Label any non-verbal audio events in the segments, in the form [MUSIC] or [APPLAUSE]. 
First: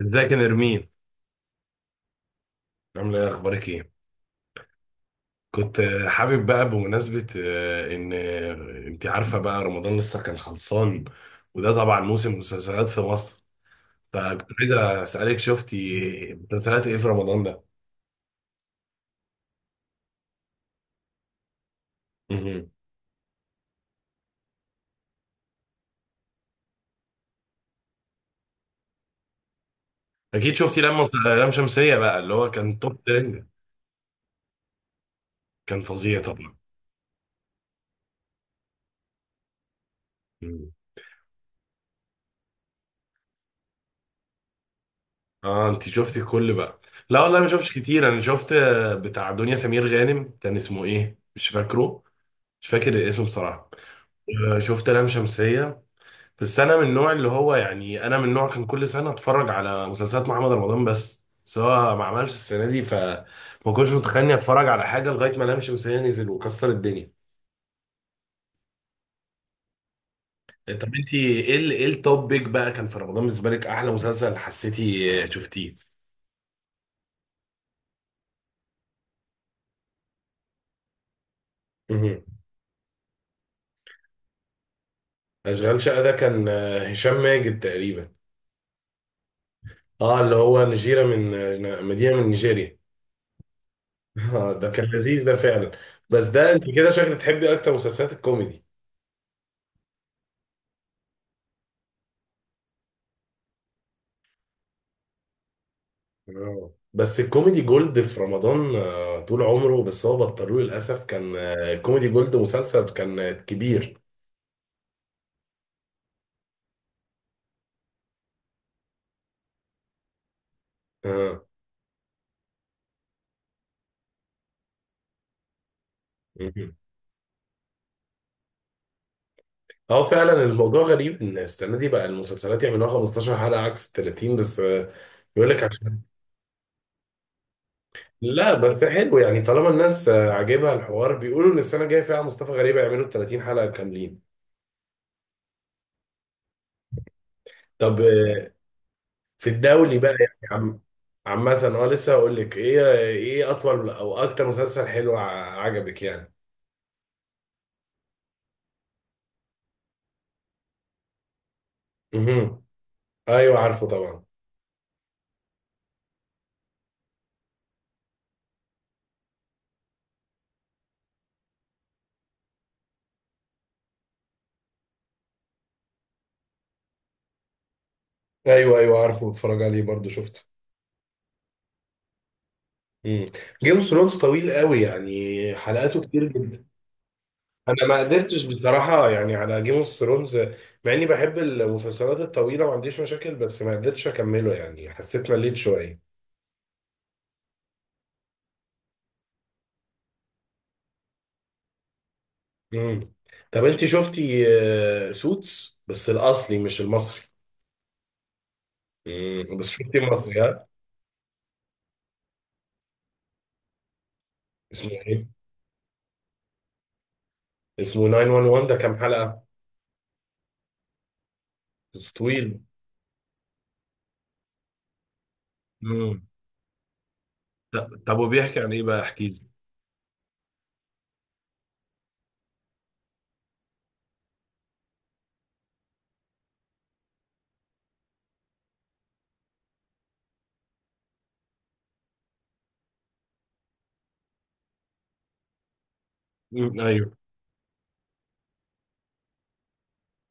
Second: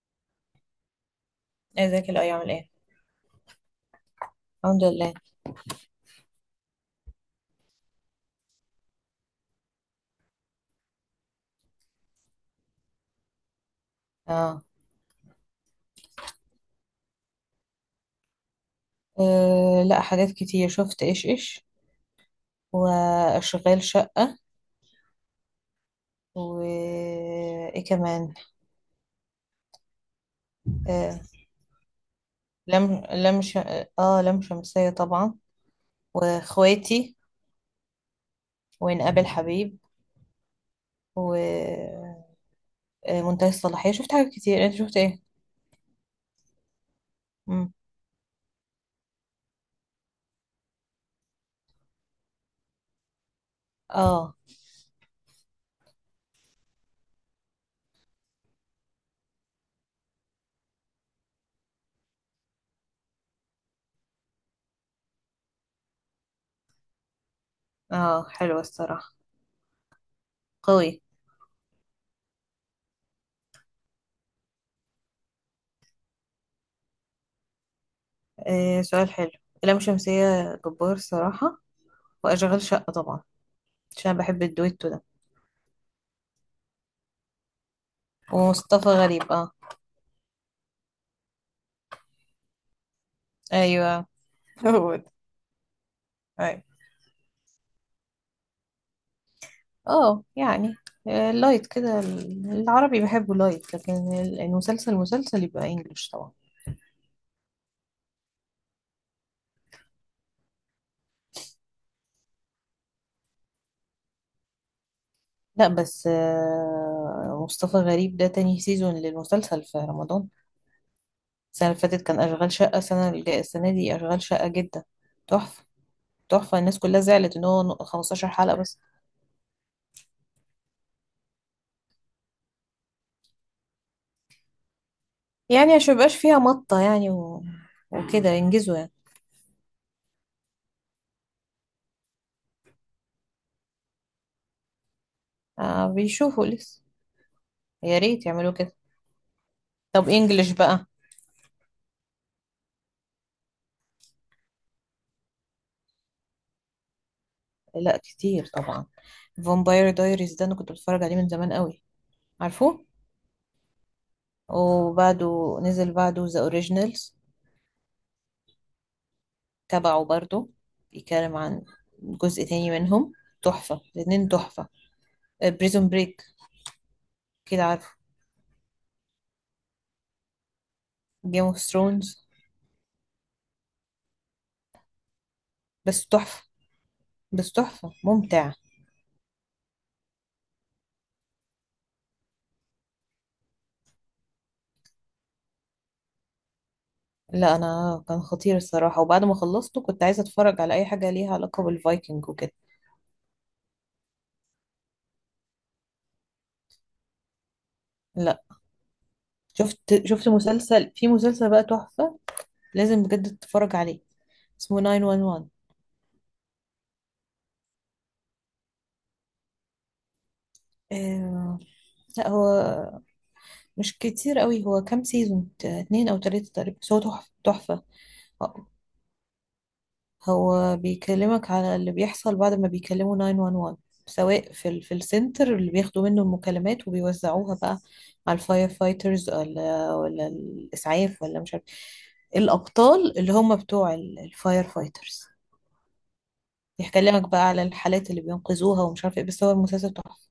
ازيك يا نرمين؟ ازيك؟ الاي عامل ايه؟ عامله ايه؟ اخبارك ايه؟ الحمد لله. كنت حابب بقى بمناسبه ان انت عارفه بقى رمضان لسه كان خلصان. وده طبعا موسم مسلسلات في مصر. فكنت اه. عايز اسالك، شفتي مسلسلات ايه في رمضان ده؟ لا، حاجات كتير شفت، ايش ايش، مهم. واشغال شقة، و ايه كمان؟ اكيد شفتي آه لام شمسيه بقى اللي هو كان لم توب لم ترند. ش... اه لم شمسية طبعا. كان فظيع طبعا. واخواتي، ونقابل حبيب، مم. ومنتهي الصلاحية. شفت حاجات كتير، انت شفت ايه؟ اه، انت شفتي كل بقى؟ لا والله، ما شفتش مم. كتير. انا شفت بتاع دنيا سمير غانم، كان اسمه ايه؟ مش فاكره. مش فاكر الاسم بصراحه. اه. شفت لام شمسيه. بس انا من النوع اللي هو يعني انا من النوع كان كل سنه اتفرج على مسلسلات محمد رمضان بس، سواء ما عملش السنه دي، فما كنتش متخيل اني اتفرج على حاجه لغايه ما لام شمسية نزل وكسر الدنيا. اه، حلوة الصراحة طب قوي. انت ايه التوب بيك بقى كان في رمضان، بالنسبه لك احلى مسلسل حسيتي شفتيه؟ آه، سؤال حلو. لم شمسية جبار الصراحة. مهم. واشغال شقة طبعا، عشان بحب الدويتو ده. اشغال شقه ده كان هشام ماجد تقريبا. ومصطفى غريب، اه. اه، اللي هو نجيره من مدينه من نيجيريا. ايوه، [LAUGHS] ده كان هو ده. لذيذ ده فعلا. بس ده أيوة. انت كده شكلك تحبي اكتر مسلسلات الكوميدي. اه يعني، لايت كده، العربي بحبه لايت، لكن المسلسل مسلسل يبقى انجلش طبعا. آه. بس الكوميدي جولد في رمضان طول عمره، بس هو بطلوه للأسف. كان كوميدي جولد مسلسل كان كبير. لا بس مصطفى غريب ده تاني سيزون للمسلسل في رمضان. اه. السنة اللي فاتت كان أشغال شقة، السنة اللي جاية السنة دي أشغال شقة جدا تحفة، تحفة. مهم. الناس كلها زعلت إن هو 15 حلقة بس، اه، فعلا الموضوع غريب ان السنة دي بقى المسلسلات يعملوها 15 حلقة عكس 30 بس. يقول لك يعني عشان عشان. ميبقاش فيها مطة يعني، و... وكده لا ينجزوا بس يعني. حلو يعني، طالما الناس عاجبها الحوار بيقولوا ان السنة الجاية فيها مصطفى غريب يعملوا 30 حلقة كاملين. آه، بيشوفوا لسه. يا طب ريت يعملوا كده. في الدولي طب بقى يعني انجلش عم. بقى. عامة اه، لسه هقول لك ايه اطول او اكتر مسلسل حلو عجبك يعني. لا، كتير طبعا. فامباير دايريز ده انا كنت بتفرج عليه من زمان قوي، مهم. عارفه. ايوه، عارفه طبعا. وبعده نزل بعده ذا اوريجينالز تبعه برضه، بيتكلم عن جزء تاني منهم. تحفة الاتنين، تحفة. بريزون بريك، كده عارفه. ايوه، ايوه، عارفه، بتفرج عليه برضو شفته. جيم اوف ثرونز، امم. جيم اوف ثرونز طويل قوي، يعني حلقاته بس كتير تحفة، جدا. بس انا تحفة ما قدرتش ممتع. بصراحه يعني على جيم اوف ثرونز. مع اني بحب المسلسلات الطويله، ما عنديش مشاكل، بس ما قدرتش اكمله يعني حسيت مليت شويه. لا، انا كان خطير الصراحة، وبعد ما خلصته كنت عايزة اتفرج على اي حاجة ليها علاقة بالفايكنج وكده. امم. طب انت شفتي سوتس، بس الاصلي مش المصري. لا. بس شفتي شفت المصري، ها؟ مسلسل في مسلسل بقى تحفة، لازم بجد تتفرج عليه، اسمه اسمه ايه؟ 911. اسمه 911، ده كام حلقه؟ آه. بس لا، هو طويل؟ مش كتير قوي، هو كام سيزون، اتنين او امم. تلاتة تقريبا، بس هو تحفة تحفة. طب، طب، وبيحكي آه، عن ايه بقى؟ احكي. هو بيكلمك على اللي بيحصل بعد ما بيكلموا 911، سواء في السنتر اللي بياخدوا منه المكالمات وبيوزعوها بقى على الفاير فايترز، ولا الاسعاف، ولا مش عارف. الابطال اللي هم بتوع الفاير فايترز، مم، يحكي ايوه. لك بقى على الحالات اللي بينقذوها، ومش عارف ايه، بس هو المسلسل تحفة.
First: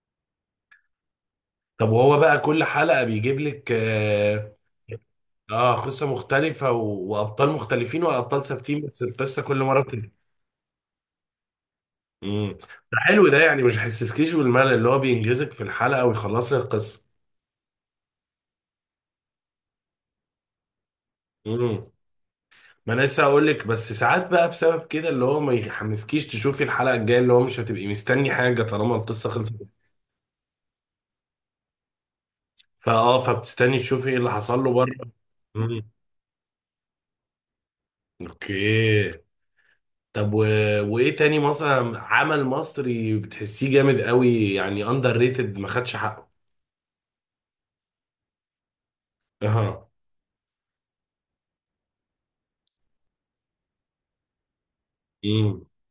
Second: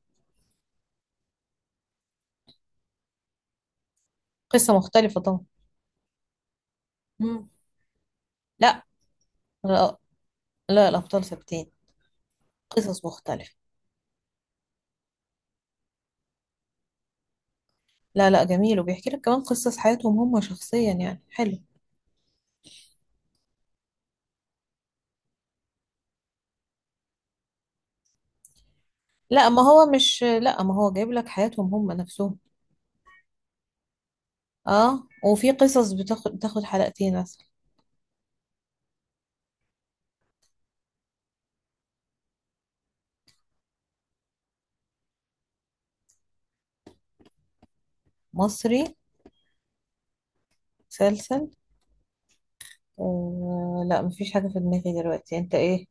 طب وهو بقى كل حلقة بيجيب لك اه؟ قصة مختلفة. قصة مختلفة مم. وابطال مختلفين، والابطال ثابتين، لا، بس القصة كل مرة لا، بتبقى. لا، الأبطال ثابتين. امم. ده قصص حلو ده، مختلفة. يعني مش هيحسسكيش بالملل، اللي هو بينجزك في الحلقة ويخلص لك القصة. لا، لا، جميل، وبيحكي لك كمان قصص حياتهم هم شخصيا، يعني حلو. امم. ما انا لسه هقول لك، بس ساعات بقى بسبب كده اللي هو ما يحمسكيش تشوفي الحلقة الجاية، اللي هو مش هتبقي مستني حاجة طالما القصة خلصت. لا، ما هو جايب لك حياتهم هم نفسهم. فاه، فبتستني تشوفي ايه اللي حصل له بره. اه، وفي امم. قصص بتاخد حلقتين مثلا. اوكي. طب وايه تاني مثلا عمل مصري بتحسيه جامد قوي، يعني اندر ريتد، ما خدش حقه؟ مصري، اها. مسلسل، لا مفيش حاجة في دماغي دلوقتي، انت امم. ايه؟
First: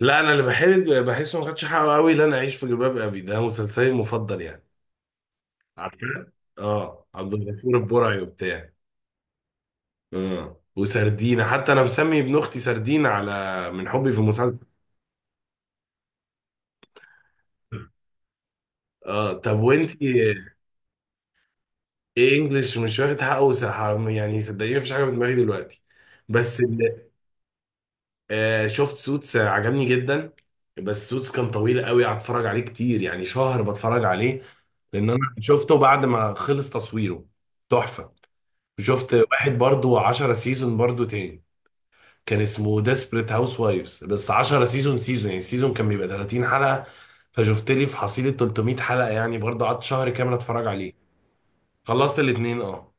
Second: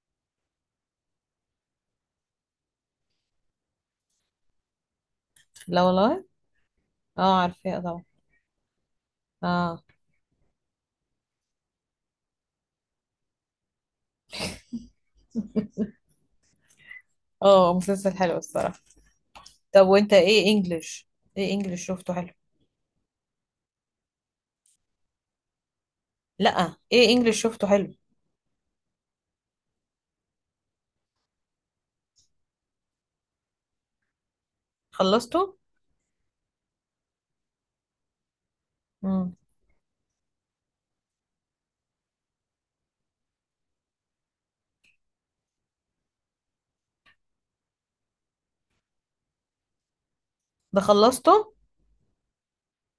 لا، انا اللي بحس بحسه ما خدش حقه قوي. لا، انا اعيش في جلباب ابي ده مسلسلي المفضل يعني. لا والله. عارفه؟ اه، عبد اه، الغفور عارفاه طبعا. البرعي وبتاع. اه. اه، وسردينة، حتى انا مسمي ابن اختي سردينة على من حبي في المسلسل. اه، مسلسل حلو الصراحة. اه، طب طب وانت، وانتي؟ ايه انجلش؟ ايه انجلش شفته حلو. ايه انجلش مش واخد حقه يعني صدقيني مفيش حاجه في دماغي دلوقتي. بس لا، ايه انجلش شفته حلو. شفت سوتس، عجبني جدا. بس سوتس كان طويل قوي، قعدت اتفرج عليه كتير، يعني شهر بتفرج عليه. لان انا خلصته. شفته بعد ما خلص تصويره. تحفة. شفت امم. واحد برضو 10 سيزون برضو تاني. كان اسمه ديسبريت هاوس وايفز، بس 10 سيزون، سيزون يعني السيزون كان بيبقى 30 حلقة. فشفت لي في حصيلة 300 حلقة، يعني برضو قعدت شهر كامل اتفرج ده عليه. خلصته. خلصت الاتنين، اه.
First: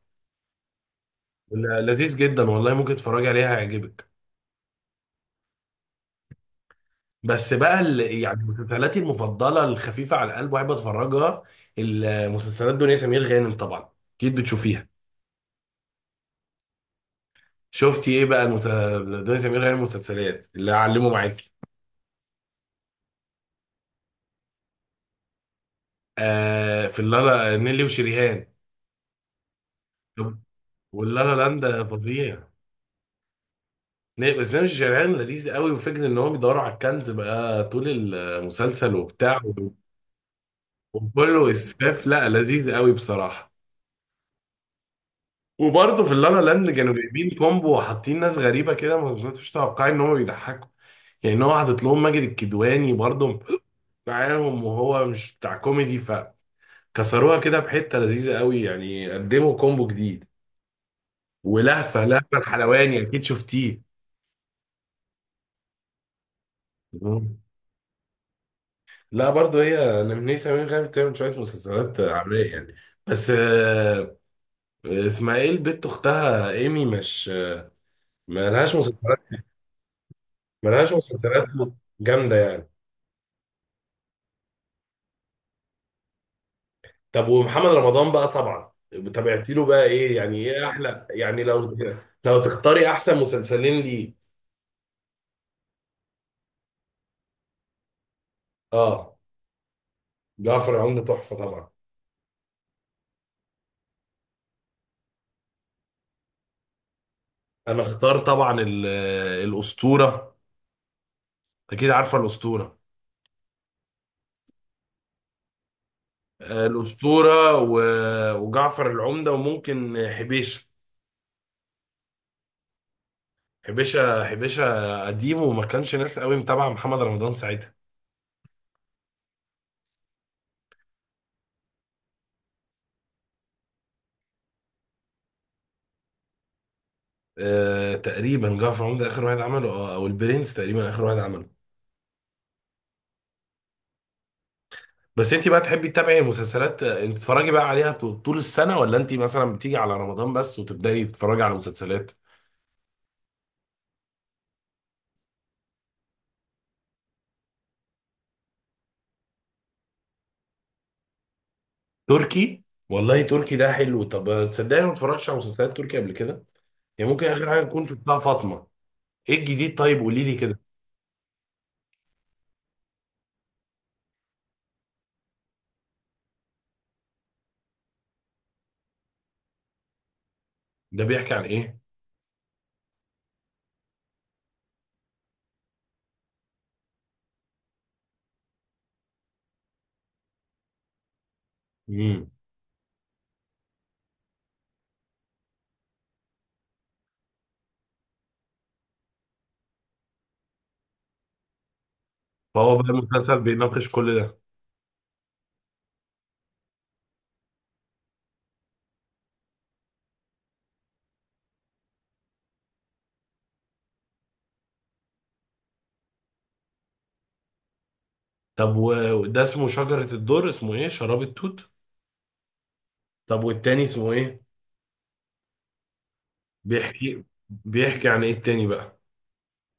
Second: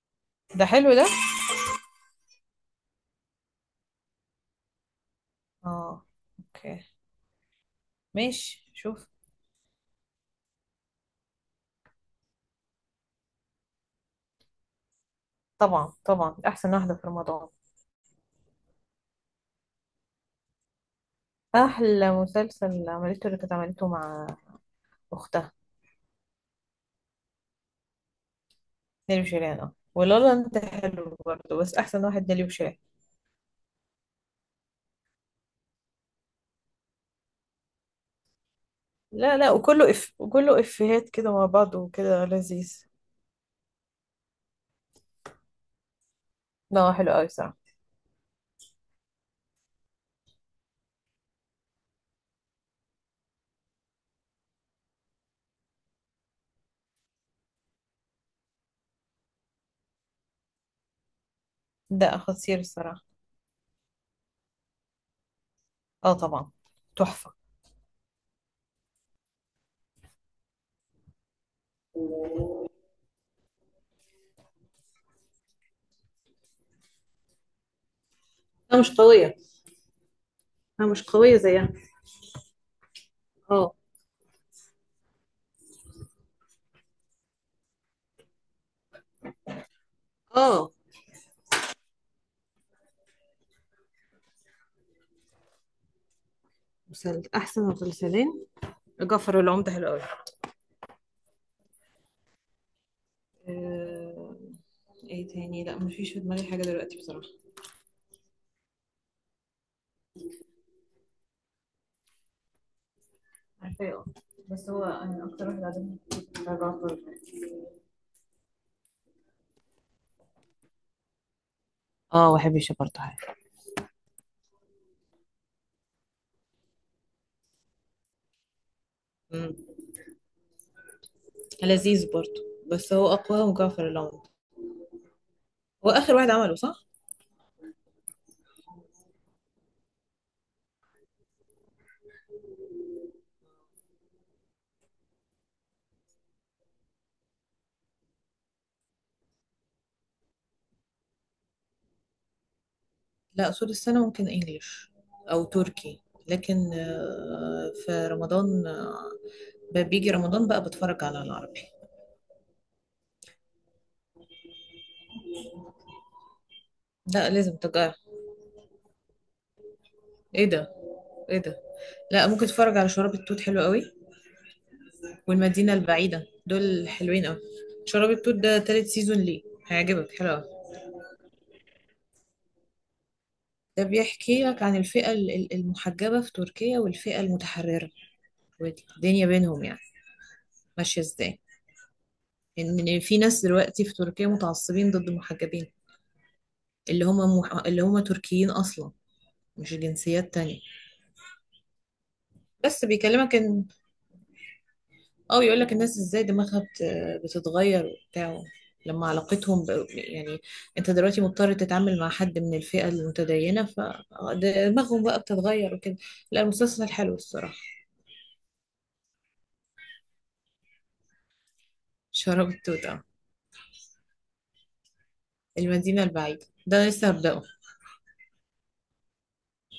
ده حلو ده. لذيذ جدا والله، ممكن تتفرج عليها هيعجبك. اه. اوكي. بس بقى يعني ماشي، مسلسلاتي شوف. المفضله الخفيفه على القلب واحب اتفرجها. المسلسلات دنيا سمير غانم طبعا، اكيد بتشوفيها. طبعا طبعا، احسن واحده في رمضان. شفتي ايه بقى دنيا سمير غانم مسلسلات اللي هعلمه معاكي؟ احلى مسلسل عملته اللي كانت عملته مع اختها، في اللالا، نيلي وشريهان. نيلي وشيرين. اه، ولا طب لا انت، حلو واللالا برضه، لاند بس ده احسن واحد فظيع. نيلي وشيرين. بس نيلي وشريهان لذيذ قوي، وفكرة ان هم بيدوروا على الكنز بقى طول المسلسل لا وبتاع لا، وكله اف، وكله افيهات كده مع وكله بعض اسفاف. وكده لا، لذيذ لذيذ. قوي بصراحه. وبرضه في اللالا لاند لا، كانوا هو حلو قوي جايبين صراحه. كومبو وحاطين ناس غريبه كده، ما كنتش متوقعين ان هم بيضحكوا. يعني ان هو حاطط لهم ماجد الكدواني برضه معاهم، وهو مش بتاع كوميدي، فكسروها كده بحته، لذيذه قوي يعني، قدموا كومبو جديد. ولهفه ده لهفه خطير الحلواني، الصراحه. اكيد شفتيه؟ اه، طبعا. تحفه. مم. لا برضه هي نمنيه سمير غانم بتعمل شويه مسلسلات عاميه يعني. بس اسمها ايه البت اختها ايمي؟ مش مالهاش انا مش مسلسلات؟ قويه، انا مالهاش مش قويه مسلسلات زيها. جامده يعني. اه. طب ومحمد رمضان بقى طبعا، تابعتي له بقى ايه؟ يعني ايه اه، احلى، يعني لو تختاري احسن مسلسلين ليه؟ احسن مسلسلين. اه، جعفر العمدة حلو قوي. جعفر العمدة تحفة طبعا. آه، ايه تاني؟ لا، مفيش في دماغي حاجة دلوقتي بصراحة. انا اختار طبعا الاسطورة. اكيد عارفة الاسطورة. عارفاه اه. بس هو، انا اكتر واحد عجبني الرعب. الاسطورة و- وجعفر العمدة، وممكن حبيش. اه، بحب الشطة حاجة. حبيشة قديم وما كانش ناس قوي متابعة محمد رمضان ساعتها. مم. لذيذ برضو، بس هو أقوى مجعفر العمدة. هو آخر واحد عمله، صح؟ تقريبا جعفر العمدة اخر واحد عمله، او البرنس تقريبا اخر واحد عمله. بس انت بقى تحبي تتابعي مسلسلات، انت تتفرجي بقى عليها طول السنة، ولا انت مثلا بتيجي على رمضان بس وتبدأي تتفرجي على مسلسلات؟ لا، أصول السنة ممكن إنجليش أو تركي، لكن في رمضان، بيجي رمضان بقى بتفرج على العربي. تركي؟ والله تركي ده حلو. طب تصدقني، ما اتفرجتش على مسلسلات تركي قبل كده. يعني ممكن لا، اخر لازم حاجة اكون تجاه. شفتها فاطمة. ايه الجديد؟ طيب قولي لي ايه كده. ده؟ ايه ده؟ لا، ممكن تتفرج على شراب التوت، حلو قوي، والمدينة البعيدة، دول حلوين أوي. شراب التوت ده تالت سيزون ليه، هيعجبك، حلو أوي. ده بيحكي عن ايه؟ ده بيحكي لك عن الفئة المحجبة في تركيا، والفئة المتحررة، والدنيا بينهم يعني ماشية ازاي. امم. إن في ناس دلوقتي في تركيا متعصبين ضد المحجبين، اللي هم تركيين أصلا، مش جنسيات تانية. فهو بس بقى بيكلمك المسلسل إن، بيناقش كل ده؟ اه، يقول لك الناس ازاي دماغها بتتغير وبتاع، لما علاقتهم يعني، انت دلوقتي مضطر تتعامل مع حد من الفئة المتدينة، فدماغهم بقى بتتغير وكده. لا، المسلسل حلو الصراحة. طب و- وده اسمه شجرة الدر؟ اسمه ايه؟ شراب التوت؟ شراب التوتة. طب والتاني اسمه ايه؟ المدينة البعيدة ده انا لسه بيحكي هبدأه. بيحكي عن ايه التاني بقى؟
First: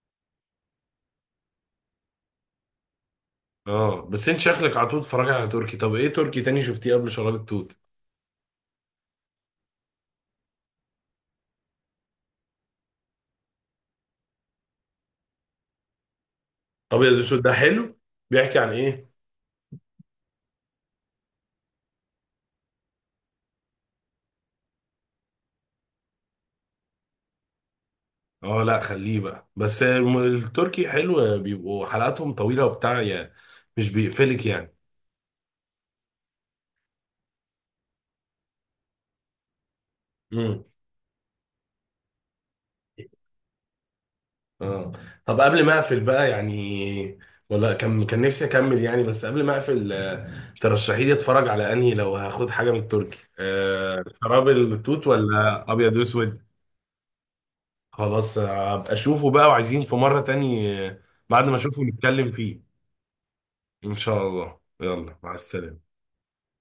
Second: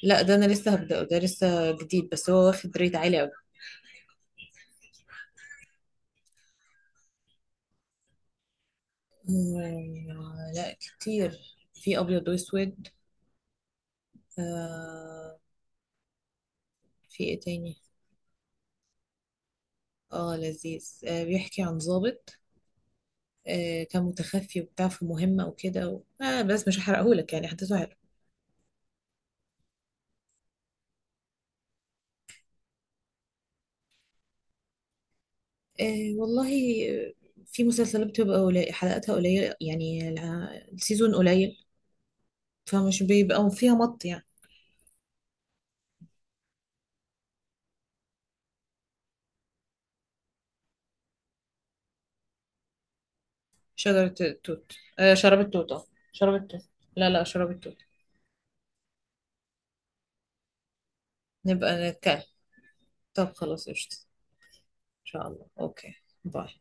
لا، ده انا لسه هبدأه، ده لسه جديد، بس هو واخد ريت عالي قوي. اه، بس انت شكلك على طول بتتفرج على تركي. طب ايه تركي تاني شفتيه قبل شراب التوت؟ لا، كتير، في ابيض واسود آه، ابيض في ايه اسود ده تاني. حلو. بيحكي عن ايه؟ اه لذيذ، آه، بيحكي عن ضابط كان متخفي وبتاع في مهمة وكده، و... آه بس مش هحرقهولك يعني، حدثه حلو. اه لا، خليه بقى. بس التركي حلو، بيبقوا حلقاتهم طويله وبتاع يعني، مش بيقفلك يعني. آه والله. آه، في مسلسلات بتبقى قليل، حلقاتها قليلة يعني، امم. السيزون قليل، فمش بيبقى فيها مط يعني. اه، طب قبل ما اقفل بقى يعني، ولا كان نفسي اكمل يعني، بس قبل ما اقفل ترشحي لي اتفرج على انهي، لو هاخد حاجه من التركي، شجرة شراب التوت، التوت آه شراب ولا التوت، اه، ابيض شراب اسود؟ التوت، لا لا، شراب التوت. خلاص، ابقى اشوفه بقى، وعايزين في مرة تاني بعد ما اشوفه نبقى نتكلم. نتكلم فيه. طب خلاص، ان قشطة. شاء الله، إن يلا شاء مع الله، السلامة. أوكي. باي.